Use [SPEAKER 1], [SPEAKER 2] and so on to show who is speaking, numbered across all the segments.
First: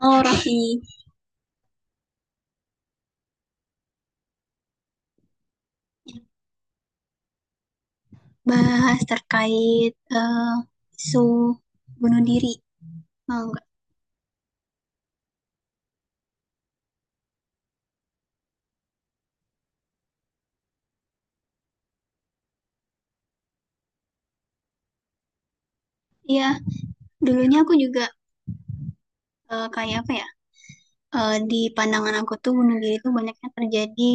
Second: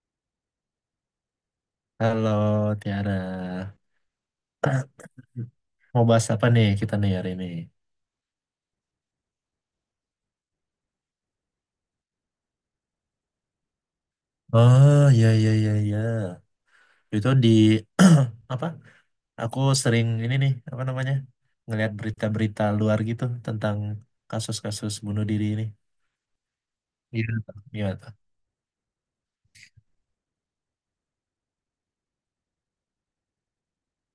[SPEAKER 1] Oh, Raffi,
[SPEAKER 2] Halo Tiara, mau bahas apa nih kita nih hari ini?
[SPEAKER 1] bahas terkait eh, isu bunuh diri. Oh, enggak.
[SPEAKER 2] Oh iya iya iya iya, itu di apa? Aku sering ini nih apa namanya ngelihat berita-berita luar gitu tentang kasus-kasus bunuh diri ini.
[SPEAKER 1] Iya,
[SPEAKER 2] Iya,
[SPEAKER 1] dulunya
[SPEAKER 2] tuh,
[SPEAKER 1] aku
[SPEAKER 2] iya
[SPEAKER 1] juga
[SPEAKER 2] tuh.
[SPEAKER 1] kayak apa ya? Di pandangan aku tuh bunuh diri tuh banyaknya terjadi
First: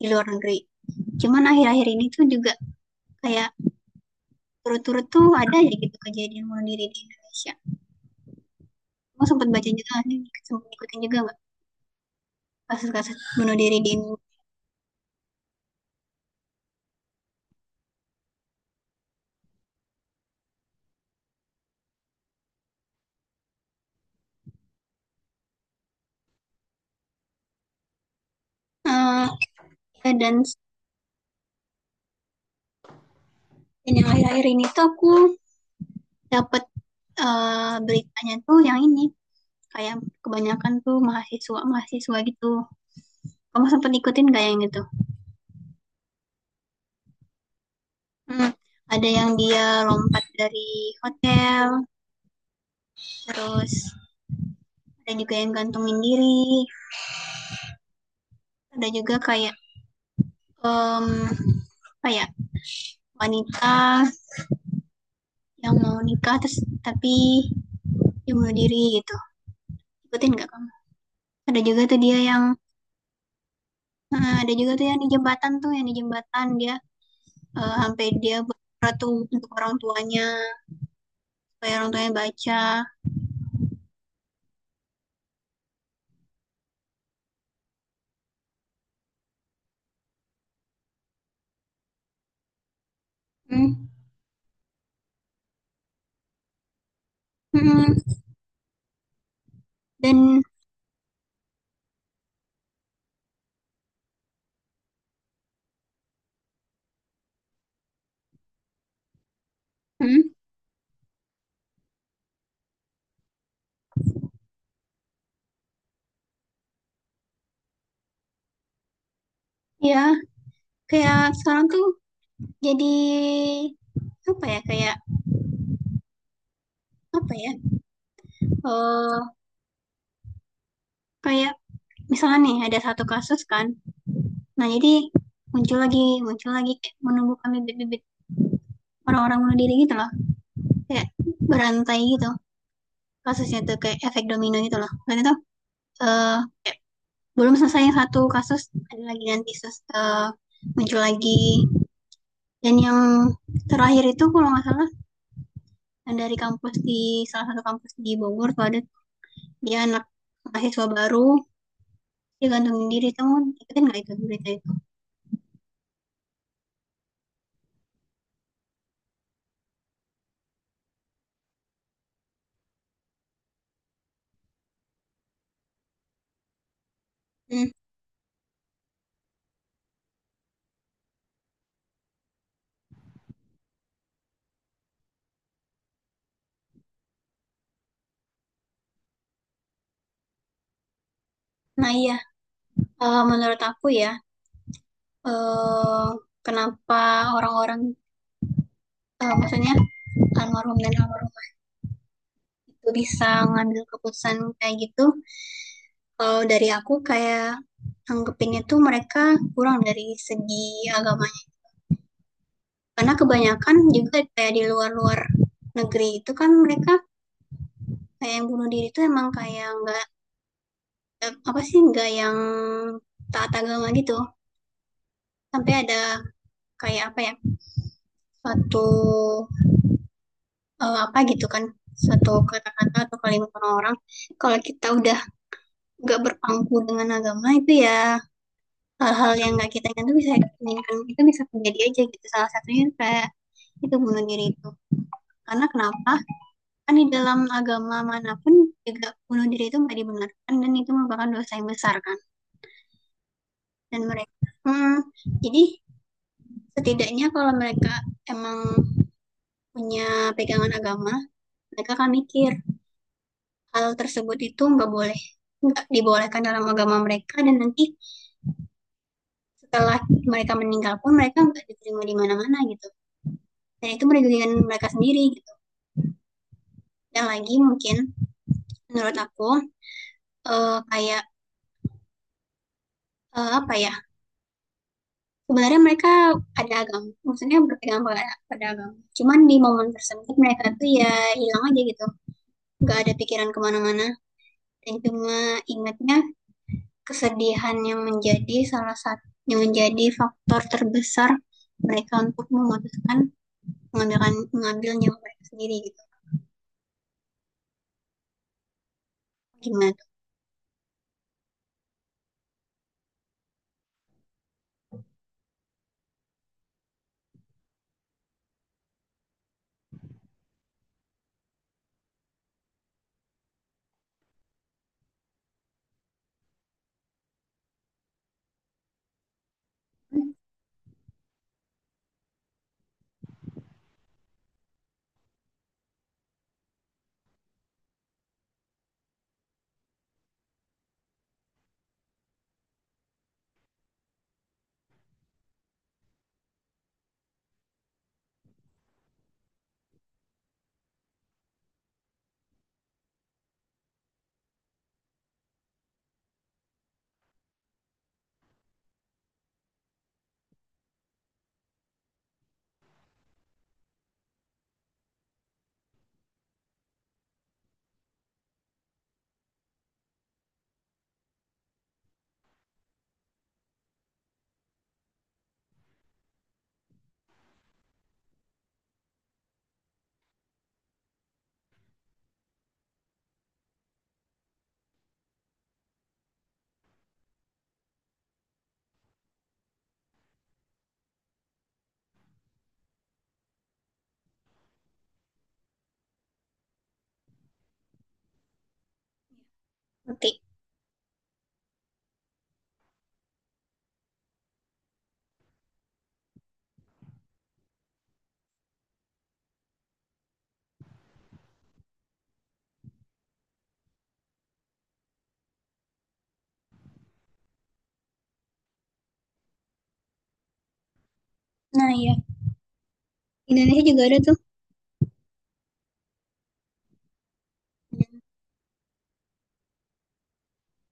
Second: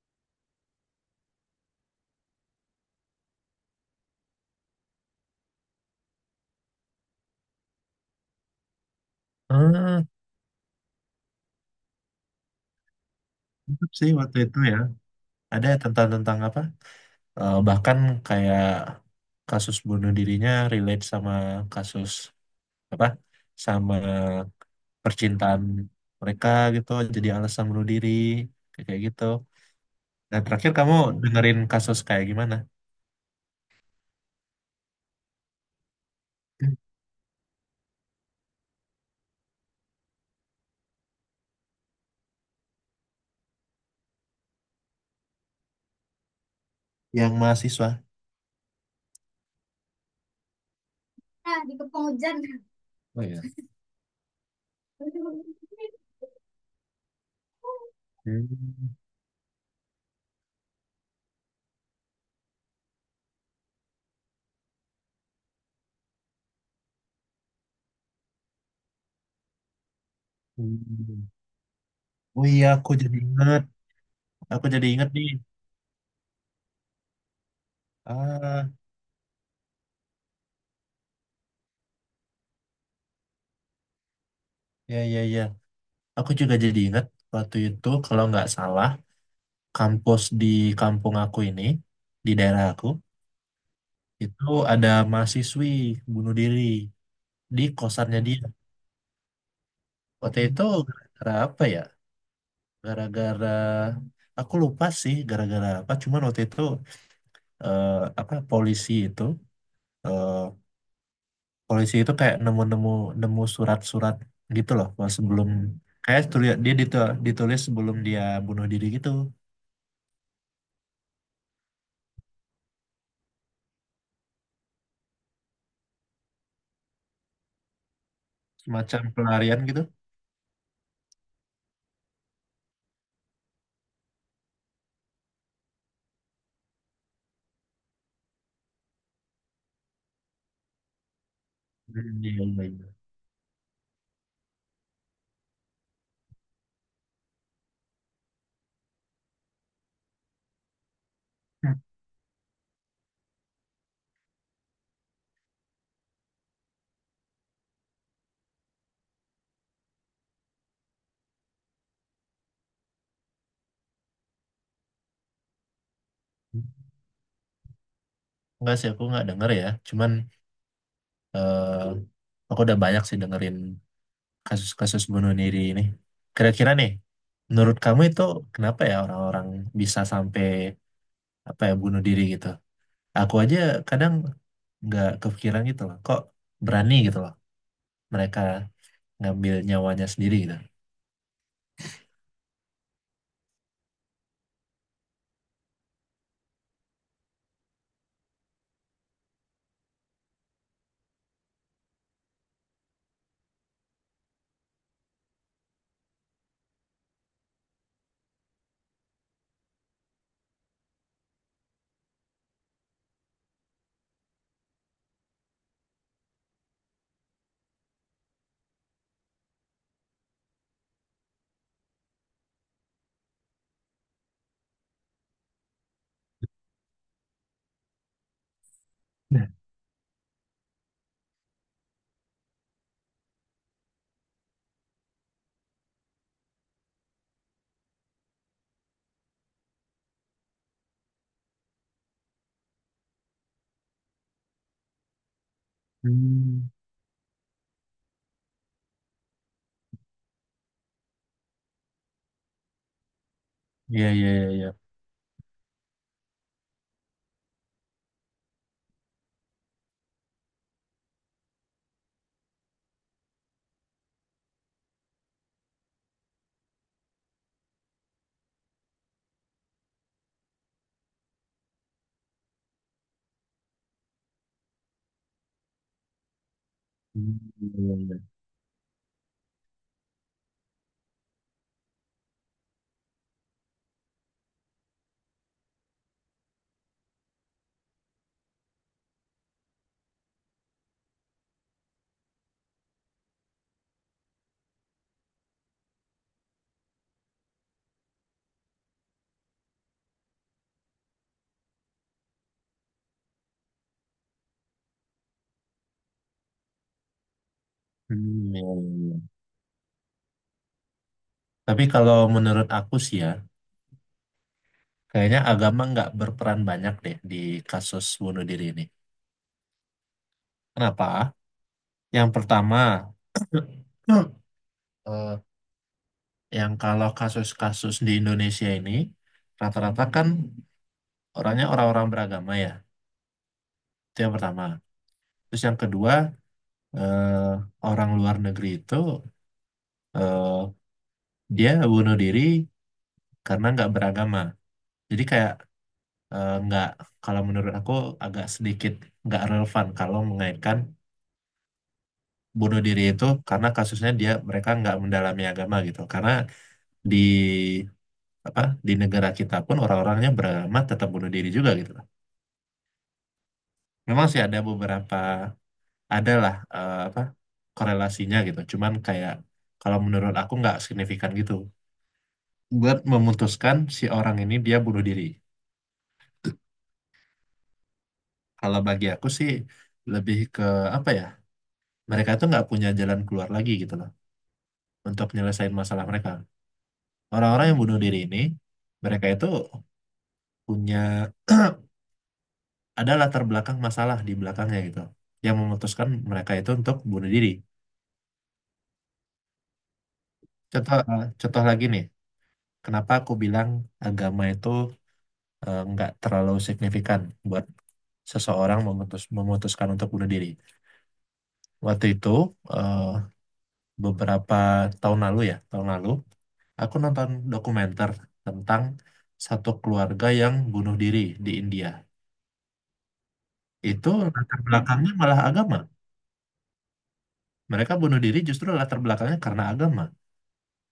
[SPEAKER 1] di luar negeri. Cuman akhir-akhir ini tuh juga kayak turut-turut tuh ada aja gitu kejadian bunuh diri di Indonesia. Kamu sempat baca juga
[SPEAKER 2] Ah,
[SPEAKER 1] nggak sih? Sempat ikutin juga nggak kasus-kasus bunuh diri di
[SPEAKER 2] mantap sih
[SPEAKER 1] Indonesia?
[SPEAKER 2] waktu itu ya. Ada tentang tentang apa? Bahkan kayak kasus bunuh dirinya relate sama kasus apa? Sama percintaan mereka gitu jadi alasan bunuh diri kayak kayak gitu.
[SPEAKER 1] Eh, ya,
[SPEAKER 2] Dan
[SPEAKER 1] dan,
[SPEAKER 2] terakhir kamu dengerin kasus kayak gimana?
[SPEAKER 1] dan yang akhir-akhir ini tuh aku dapat
[SPEAKER 2] Hmm.
[SPEAKER 1] beritanya tuh yang ini kayak kebanyakan tuh mahasiswa mahasiswa gitu, kamu sempat ikutin gak yang gitu.
[SPEAKER 2] Yang mahasiswa.
[SPEAKER 1] Hmm. Ada yang dia lompat dari
[SPEAKER 2] Nah,
[SPEAKER 1] hotel,
[SPEAKER 2] dikepung hujan. Oh iya.
[SPEAKER 1] terus ada juga yang gantungin diri, ada
[SPEAKER 2] Hmm.
[SPEAKER 1] juga kayak um, kayak wanita yang mau nikah terus tapi dia bunuh diri gitu, ikutin gak kamu?
[SPEAKER 2] Hmm.
[SPEAKER 1] Ada juga tuh dia yang
[SPEAKER 2] Oh iya, aku jadi ingat.
[SPEAKER 1] ada
[SPEAKER 2] Aku
[SPEAKER 1] juga
[SPEAKER 2] jadi
[SPEAKER 1] tuh yang di
[SPEAKER 2] ingat nih.
[SPEAKER 1] jembatan tuh yang di jembatan dia sampai dia
[SPEAKER 2] Ah,
[SPEAKER 1] berdoa tuh untuk orang tuanya supaya orang tuanya baca.
[SPEAKER 2] ya ya ya. Aku juga jadi ingat waktu itu kalau nggak salah kampus di kampung aku ini di daerah aku
[SPEAKER 1] Hmm.
[SPEAKER 2] itu ada mahasiswi bunuh diri di
[SPEAKER 1] Hmm.
[SPEAKER 2] kosannya dia. Waktu
[SPEAKER 1] Dan.
[SPEAKER 2] itu gara-gara apa ya? Gara-gara aku lupa sih gara-gara apa. Cuman waktu itu eh, apa polisi itu
[SPEAKER 1] Hmm?
[SPEAKER 2] eh, polisi itu kayak nemu surat-surat gitu loh. Pas sebelum kayak ditulis sebelum dia bunuh diri gitu,
[SPEAKER 1] Ya, kayak sekarang tuh jadi apa ya kayak apa ya
[SPEAKER 2] semacam
[SPEAKER 1] eh
[SPEAKER 2] pelarian gitu.
[SPEAKER 1] kayak misalnya nih ada satu kasus kan. Nah, jadi muncul lagi kayak menumbuhkan bibit-bibit orang-orang bunuh diri gitu loh. Kayak berantai
[SPEAKER 2] Hmm,
[SPEAKER 1] gitu,
[SPEAKER 2] iya, iya, iya.
[SPEAKER 1] kasusnya tuh kayak efek domino gitu loh. Karena tuh eh, belum selesai yang satu kasus, ada lagi nanti muncul lagi.
[SPEAKER 2] Hmm.
[SPEAKER 1] Dan yang terakhir itu kalau nggak salah yang dari kampus di salah satu kampus di Bogor tuh ada, dia anak mahasiswa baru dia gantungin diri, kamu ikutin nggak itu berita itu?
[SPEAKER 2] Enggak sih aku nggak denger ya. Cuman aku udah banyak sih dengerin kasus-kasus bunuh diri ini. Kira-kira nih,
[SPEAKER 1] Hmm.
[SPEAKER 2] menurut kamu itu kenapa ya orang-orang bisa sampai apa ya bunuh diri gitu? Aku aja kadang nggak kepikiran gitu loh. Kok berani gitu loh mereka ngambil nyawanya sendiri gitu.
[SPEAKER 1] Nah, iya. Menurut aku ya eh kenapa orang-orang maksudnya almarhum dan almarhum itu bisa ngambil keputusan kayak gitu, kalau dari aku kayak anggapinnya tuh mereka kurang dari segi agamanya, karena kebanyakan juga kayak di luar-luar negeri itu kan mereka kayak yang bunuh diri itu emang kayak nggak apa sih nggak yang taat agama gitu, sampai ada kayak apa ya suatu
[SPEAKER 2] Nah,
[SPEAKER 1] apa gitu kan, suatu kata-kata atau kalimat orang-orang, kalau kita udah nggak berpangku dengan agama itu ya hal-hal yang nggak kita inginkan itu bisa terjadi aja gitu, salah satunya kayak itu bunuh diri itu. Karena kenapa,
[SPEAKER 2] hmm,
[SPEAKER 1] kan di dalam agama manapun juga bunuh diri itu nggak dibenarkan dan itu merupakan dosa yang besar kan, dan
[SPEAKER 2] iya, iya,
[SPEAKER 1] mereka.
[SPEAKER 2] iya, iya.
[SPEAKER 1] Hmm, jadi setidaknya kalau mereka emang punya pegangan agama, mereka akan mikir hal tersebut itu nggak boleh, nggak dibolehkan dalam agama mereka, dan nanti setelah mereka meninggal pun mereka nggak diterima di mana-mana gitu. Dan itu merugikan mereka sendiri gitu. Dan
[SPEAKER 2] Hmm,
[SPEAKER 1] lagi
[SPEAKER 2] iya,
[SPEAKER 1] mungkin
[SPEAKER 2] iya.
[SPEAKER 1] menurut aku kayak apa ya? Sebenarnya mereka ada agama, maksudnya berpegang pada, agama. Cuman di momen tersebut mereka tuh ya hilang aja gitu, nggak ada pikiran kemana-mana, dan cuma ingatnya kesedihan yang menjadi salah satu yang menjadi faktor terbesar mereka untuk memutuskan mengambil mengambil nyawa mereka sendiri gitu,
[SPEAKER 2] Hmm, iya, iya, iya.
[SPEAKER 1] gimana tuh?
[SPEAKER 2] Tapi kalau menurut aku sih ya, kayaknya agama nggak berperan banyak deh di kasus bunuh diri ini. Kenapa? Yang pertama, eh, yang kalau kasus-kasus di Indonesia ini rata-rata kan orangnya orang-orang beragama ya. Itu yang pertama. Terus yang kedua, eh, orang luar negeri itu eh, dia bunuh diri karena nggak beragama. Jadi kayak nggak, kalau menurut aku agak sedikit nggak relevan kalau mengaitkan bunuh diri itu karena kasusnya dia mereka nggak mendalami agama gitu. Karena di apa di negara kita pun orang-orangnya beragama tetap bunuh diri juga gitu. Memang sih ada beberapa adalah apa korelasinya gitu. Cuman kayak kalau menurut aku nggak signifikan gitu. Buat memutuskan si orang ini dia bunuh diri. Kalau bagi aku sih lebih ke apa ya? Mereka itu nggak punya jalan keluar lagi gitu loh untuk menyelesaikan masalah mereka. Orang-orang yang bunuh diri ini mereka itu punya ada latar belakang masalah di belakangnya gitu yang memutuskan mereka itu untuk bunuh diri.
[SPEAKER 1] Ngerti.
[SPEAKER 2] Contoh contoh lagi nih. Kenapa aku bilang agama itu nggak terlalu signifikan buat seseorang memutuskan untuk bunuh diri. Waktu itu eh, beberapa tahun lalu ya, tahun lalu aku nonton dokumenter tentang satu keluarga yang bunuh diri di India.
[SPEAKER 1] Nah, ya, Indonesia juga
[SPEAKER 2] Itu
[SPEAKER 1] ada tuh.
[SPEAKER 2] latar belakangnya malah agama. Mereka bunuh diri justru latar belakangnya karena agama.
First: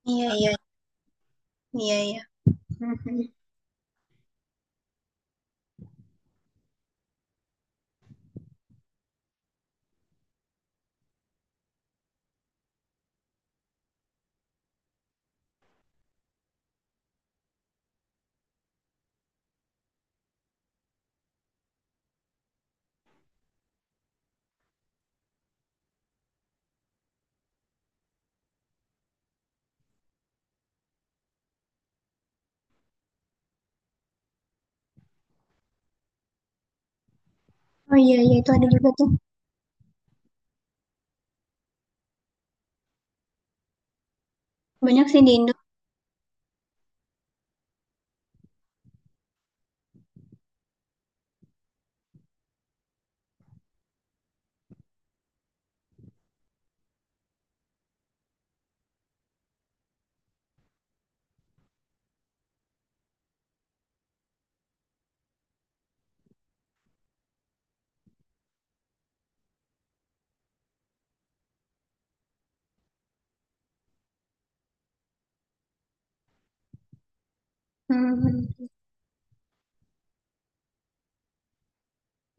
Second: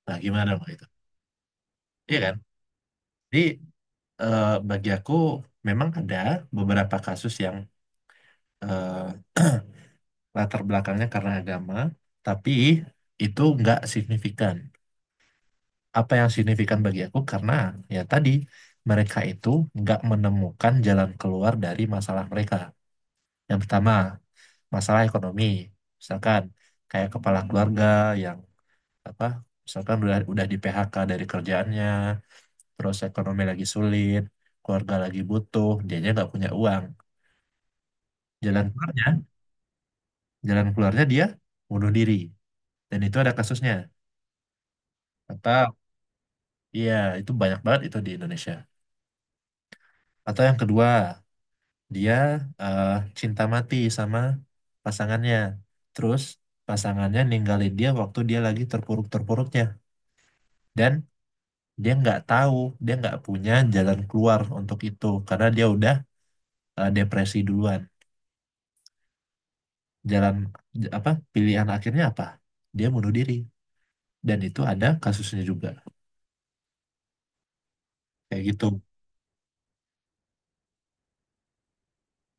[SPEAKER 2] Nah,
[SPEAKER 1] Iya,
[SPEAKER 2] gimana
[SPEAKER 1] iya,
[SPEAKER 2] Mbak itu?
[SPEAKER 1] iya,
[SPEAKER 2] Iya
[SPEAKER 1] iya.
[SPEAKER 2] kan?
[SPEAKER 1] Mhm.
[SPEAKER 2] Jadi bagi aku memang ada beberapa kasus yang eh, latar belakangnya karena agama, tapi itu nggak signifikan. Apa yang signifikan bagi aku karena ya tadi mereka itu nggak menemukan jalan keluar dari masalah mereka. Yang pertama, masalah ekonomi. Misalkan kayak kepala keluarga yang apa misalkan udah di PHK dari kerjaannya, terus ekonomi lagi sulit, keluarga lagi butuh, dianya nggak punya uang.
[SPEAKER 1] Oh, iya, iya, itu ada
[SPEAKER 2] Jalan
[SPEAKER 1] juga tuh.
[SPEAKER 2] keluarnya, jalan keluarnya dia bunuh diri. Dan itu ada kasusnya.
[SPEAKER 1] Banyak sih di Indo.
[SPEAKER 2] Apa iya, itu banyak banget itu di Indonesia. Atau yang kedua, dia eh, cinta mati sama pasangannya. Terus pasangannya ninggalin dia waktu dia lagi terpuruk-terpuruknya. Dan dia nggak tahu, dia nggak punya jalan keluar untuk itu. Karena dia udah depresi duluan. Jalan, pilihan akhirnya apa? Dia bunuh diri. Dan itu ada kasusnya juga. Kayak gitu.
[SPEAKER 1] Mhm.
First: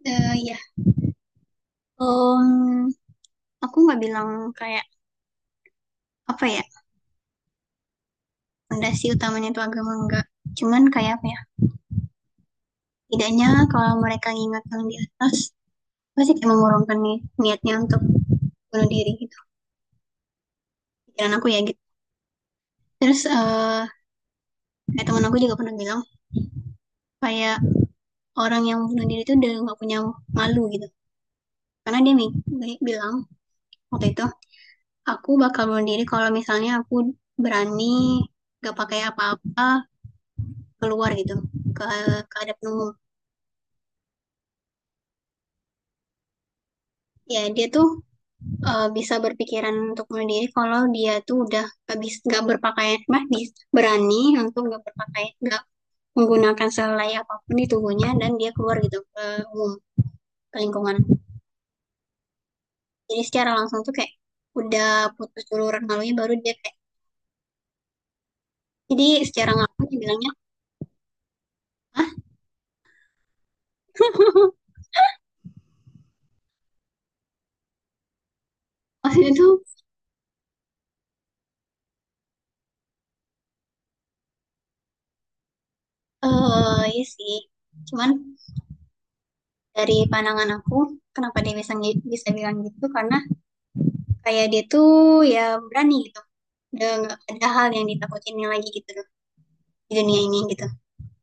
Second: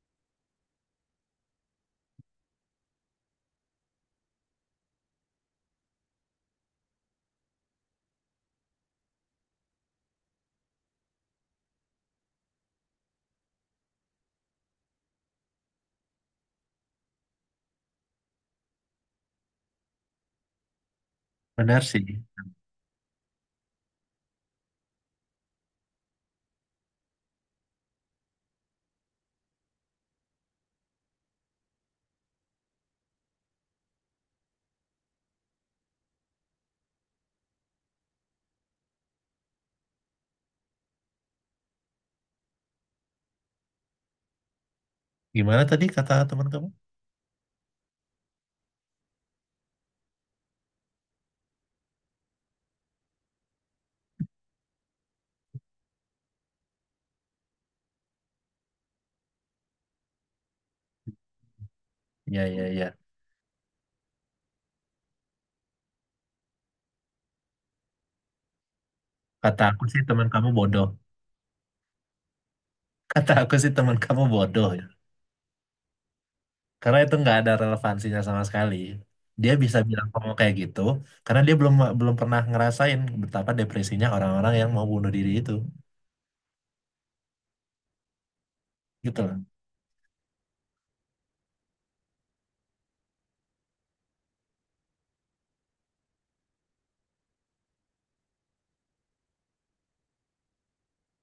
[SPEAKER 1] Eh, ya. Em, aku nggak bilang kayak apa ya fondasi utamanya itu agama, enggak. Cuman kayak apa ya tidaknya kalau mereka ingat yang di atas pasti kayak mengurungkan niatnya untuk bunuh diri gitu, pikiran aku ya gitu.
[SPEAKER 2] Benar sih.
[SPEAKER 1] Terus kayak teman aku juga pernah bilang kayak orang yang bunuh diri itu udah nggak punya malu gitu, karena dia bilang waktu itu aku bakal bunuh diri kalau misalnya aku berani gak pakai apa-apa keluar gitu ke keadaan umum.
[SPEAKER 2] Gimana tadi kata teman kamu?
[SPEAKER 1] Ya, dia tuh bisa berpikiran untuk bunuh diri kalau dia tuh udah gak bisa, nggak berpakaian mah, berani untuk gak berpakaian, gak menggunakan selai apapun di tubuhnya dan dia keluar gitu ke umum, ke lingkungan.
[SPEAKER 2] Ya, ya, ya.
[SPEAKER 1] Jadi secara langsung tuh kayak udah putus duluran malunya baru dia kayak, jadi secara
[SPEAKER 2] Kata aku
[SPEAKER 1] langsung dia
[SPEAKER 2] sih teman
[SPEAKER 1] bilangnya.
[SPEAKER 2] kamu bodoh.
[SPEAKER 1] Ah.
[SPEAKER 2] Kata aku sih teman kamu bodoh ya. Karena itu nggak ada relevansinya sama sekali.
[SPEAKER 1] Maksudnya tuh
[SPEAKER 2] Dia bisa bilang kamu kayak gitu karena dia belum belum pernah ngerasain betapa depresinya orang-orang yang mau bunuh diri itu.
[SPEAKER 1] iya sih. Cuman
[SPEAKER 2] Gitu loh.
[SPEAKER 1] dari pandangan aku kenapa dia bisa bisa bilang gitu karena kayak dia tuh ya berani gitu, udah nggak ada hal yang ditakutin lagi gitu loh di dunia ini gitu.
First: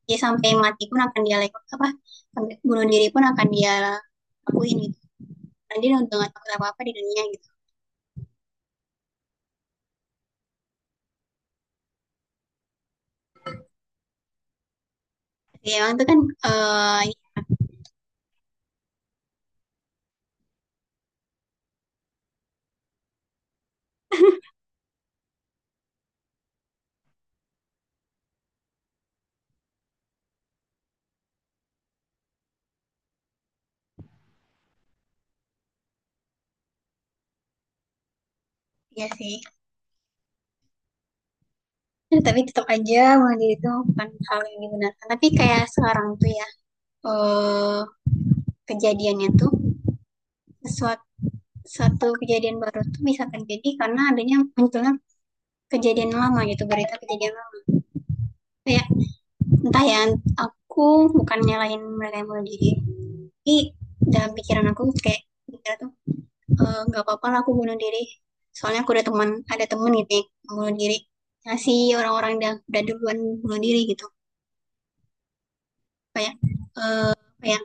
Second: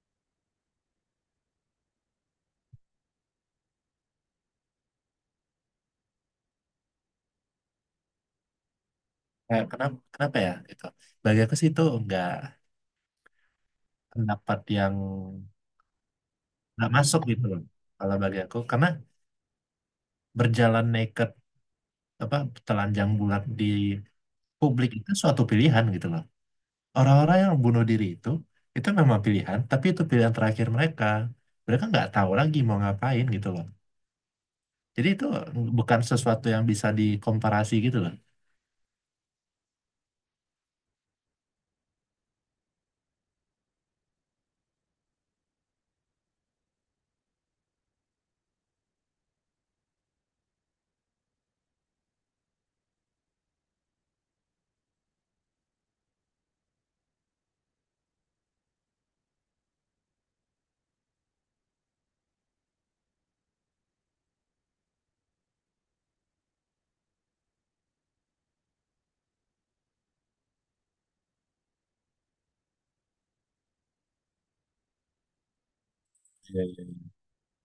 [SPEAKER 1] Dia sampai mati pun akan dia lakukan apa, sampai bunuh diri pun akan dia lakuin gitu, Andin udah gak takut apa-apa di dunia gitu.
[SPEAKER 2] Kayak kenapa kenapa ya gitu. Bagi aku sih itu nggak pendapat yang
[SPEAKER 1] Ya, emang itu kan
[SPEAKER 2] nggak
[SPEAKER 1] eh
[SPEAKER 2] masuk gitu loh. Kalau bagi aku karena berjalan naked apa telanjang bulat di publik itu suatu pilihan gitu loh. Orang-orang yang bunuh diri itu memang pilihan, tapi itu pilihan terakhir mereka. Mereka nggak tahu lagi mau ngapain gitu loh. Jadi itu bukan sesuatu yang bisa dikomparasi gitu loh.
[SPEAKER 1] ya sih. Ya, tapi tetap aja bunuh itu bukan hal yang dibenarkan. Tapi kayak sekarang tuh ya eh kejadiannya tuh sesuatu, satu kejadian baru tuh bisa terjadi karena adanya munculnya kejadian lama gitu, berita kejadian lama, kayak entah ya, aku bukan nyalain mereka yang bunuh diri, tapi dalam pikiran aku kayak mikir tuh nggak apa-apa lah aku bunuh diri soalnya aku ada teman ada temen gitu ya, yang bunuh diri, ngasih orang-orang yang udah duluan bunuh diri gitu, kayak
[SPEAKER 2] Iya, iya.
[SPEAKER 1] kayak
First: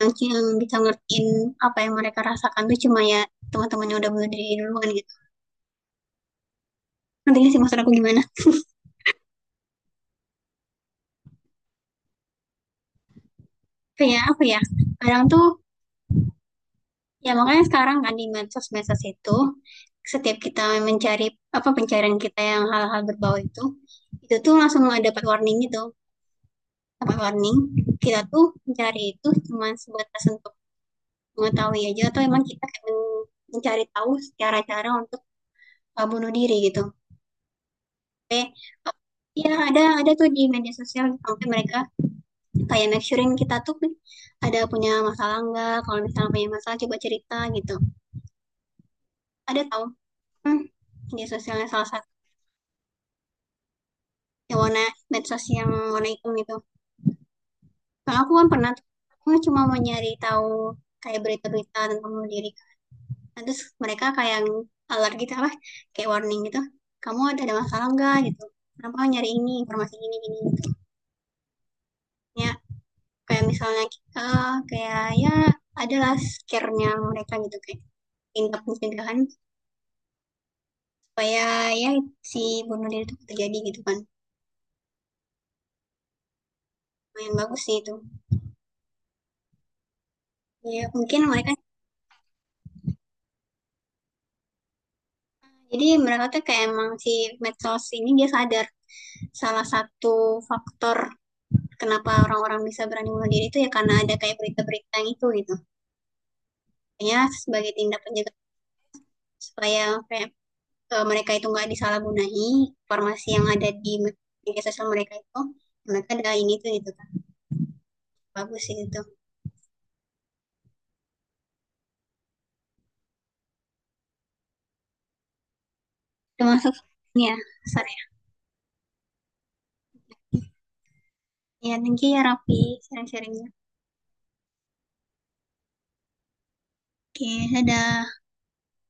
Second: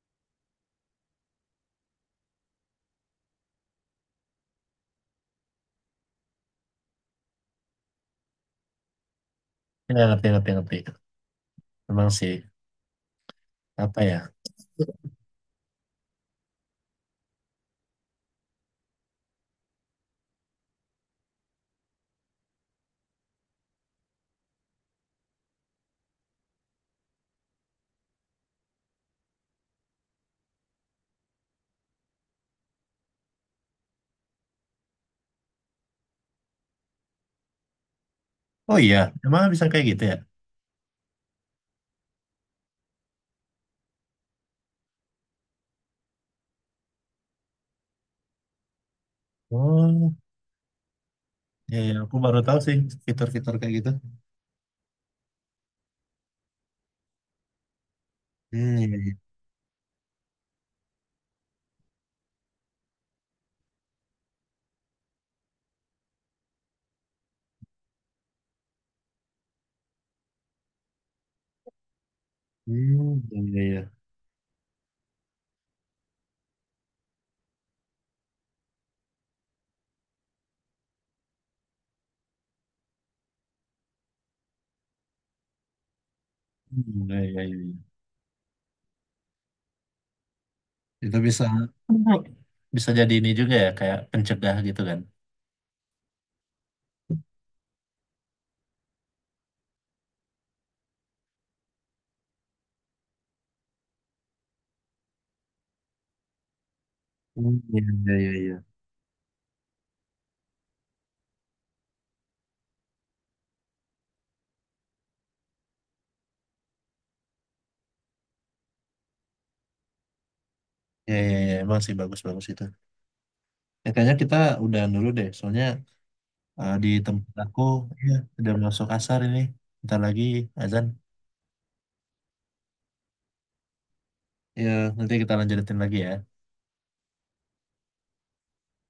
[SPEAKER 1] yang bisa ngertiin apa yang mereka rasakan tuh cuma ya teman-temannya udah bunuh diri duluan gitu, nantinya sih maksud aku gimana,
[SPEAKER 2] Nggak ngerti, ngerti, ngerti. Memang sih, apa ya?
[SPEAKER 1] kayak apa ya kadang tuh, ya makanya sekarang kan di medsos-medsos itu setiap kita mencari apa pencarian kita yang hal-hal berbau itu tuh langsung dapat warning gitu, dapat warning, kita tuh mencari itu cuma sebatas untuk mengetahui aja atau emang kita kayak mencari tahu cara-cara untuk bunuh diri gitu. Oke.
[SPEAKER 2] Oh
[SPEAKER 1] Uh,
[SPEAKER 2] iya, emang
[SPEAKER 1] Iya,
[SPEAKER 2] bisa
[SPEAKER 1] ada
[SPEAKER 2] kayak gitu
[SPEAKER 1] ada
[SPEAKER 2] ya?
[SPEAKER 1] tuh di media sosial sampai mereka kayak make surein kita tuh ada punya masalah nggak? Kalau misalnya punya masalah coba cerita gitu. Ada tahu.
[SPEAKER 2] Oh,
[SPEAKER 1] Hmm, media sosialnya
[SPEAKER 2] iya,
[SPEAKER 1] salah
[SPEAKER 2] iya.
[SPEAKER 1] satu
[SPEAKER 2] Aku baru tahu sih fitur-fitur kayak gitu.
[SPEAKER 1] yang warna, medsos yang warna hitam gitu. Kalau aku kan pernah
[SPEAKER 2] Hmm,
[SPEAKER 1] tuh,
[SPEAKER 2] iya, iya.
[SPEAKER 1] aku cuma mau nyari tahu kayak berita-berita tentang bunuh diri, nah terus mereka kayak yang alert gitu apa kayak warning gitu, kamu ada masalah nggak gitu, kenapa nyari ini informasi ini gitu, ya,
[SPEAKER 2] Hmm,
[SPEAKER 1] kayak
[SPEAKER 2] iya, iya.
[SPEAKER 1] misalnya kayak ya adalah scare-nya mereka gitu kayak tindak pencegahan supaya ya si bunuh diri itu terjadi gitu kan.
[SPEAKER 2] Hmm, iya,
[SPEAKER 1] Nah, yang
[SPEAKER 2] iya,
[SPEAKER 1] bagus
[SPEAKER 2] iya.
[SPEAKER 1] sih itu, ya
[SPEAKER 2] Itu
[SPEAKER 1] mungkin mereka,
[SPEAKER 2] bisa, bisa jadi ini juga ya, kayak pencegah gitu kan.
[SPEAKER 1] jadi mereka tuh kayak emang si medsos ini dia sadar salah satu faktor kenapa orang-orang bisa berani bunuh diri itu ya karena ada kayak berita-berita yang itu gitu, ya
[SPEAKER 2] Hmm,
[SPEAKER 1] sebagai tindak
[SPEAKER 2] iya,
[SPEAKER 1] penjaga
[SPEAKER 2] iya, iya.
[SPEAKER 1] supaya mereka itu nggak disalahgunai informasi yang ada di media sosial mereka itu, mereka ada ini tuh gitu kan, bagus sih itu.
[SPEAKER 2] Iya, iya, iya. Emang sih bagus-bagus itu. Ya, kayaknya kita udahan dulu deh, soalnya
[SPEAKER 1] Termasuk,
[SPEAKER 2] di tempat
[SPEAKER 1] ya
[SPEAKER 2] aku
[SPEAKER 1] sorry,
[SPEAKER 2] ya, udah masuk asar ini. Bentar lagi azan.
[SPEAKER 1] ya thank you ya Raffi, sharing-sharingnya,
[SPEAKER 2] Ya, nanti kita lanjutin lagi ya.
[SPEAKER 1] oke, dadah.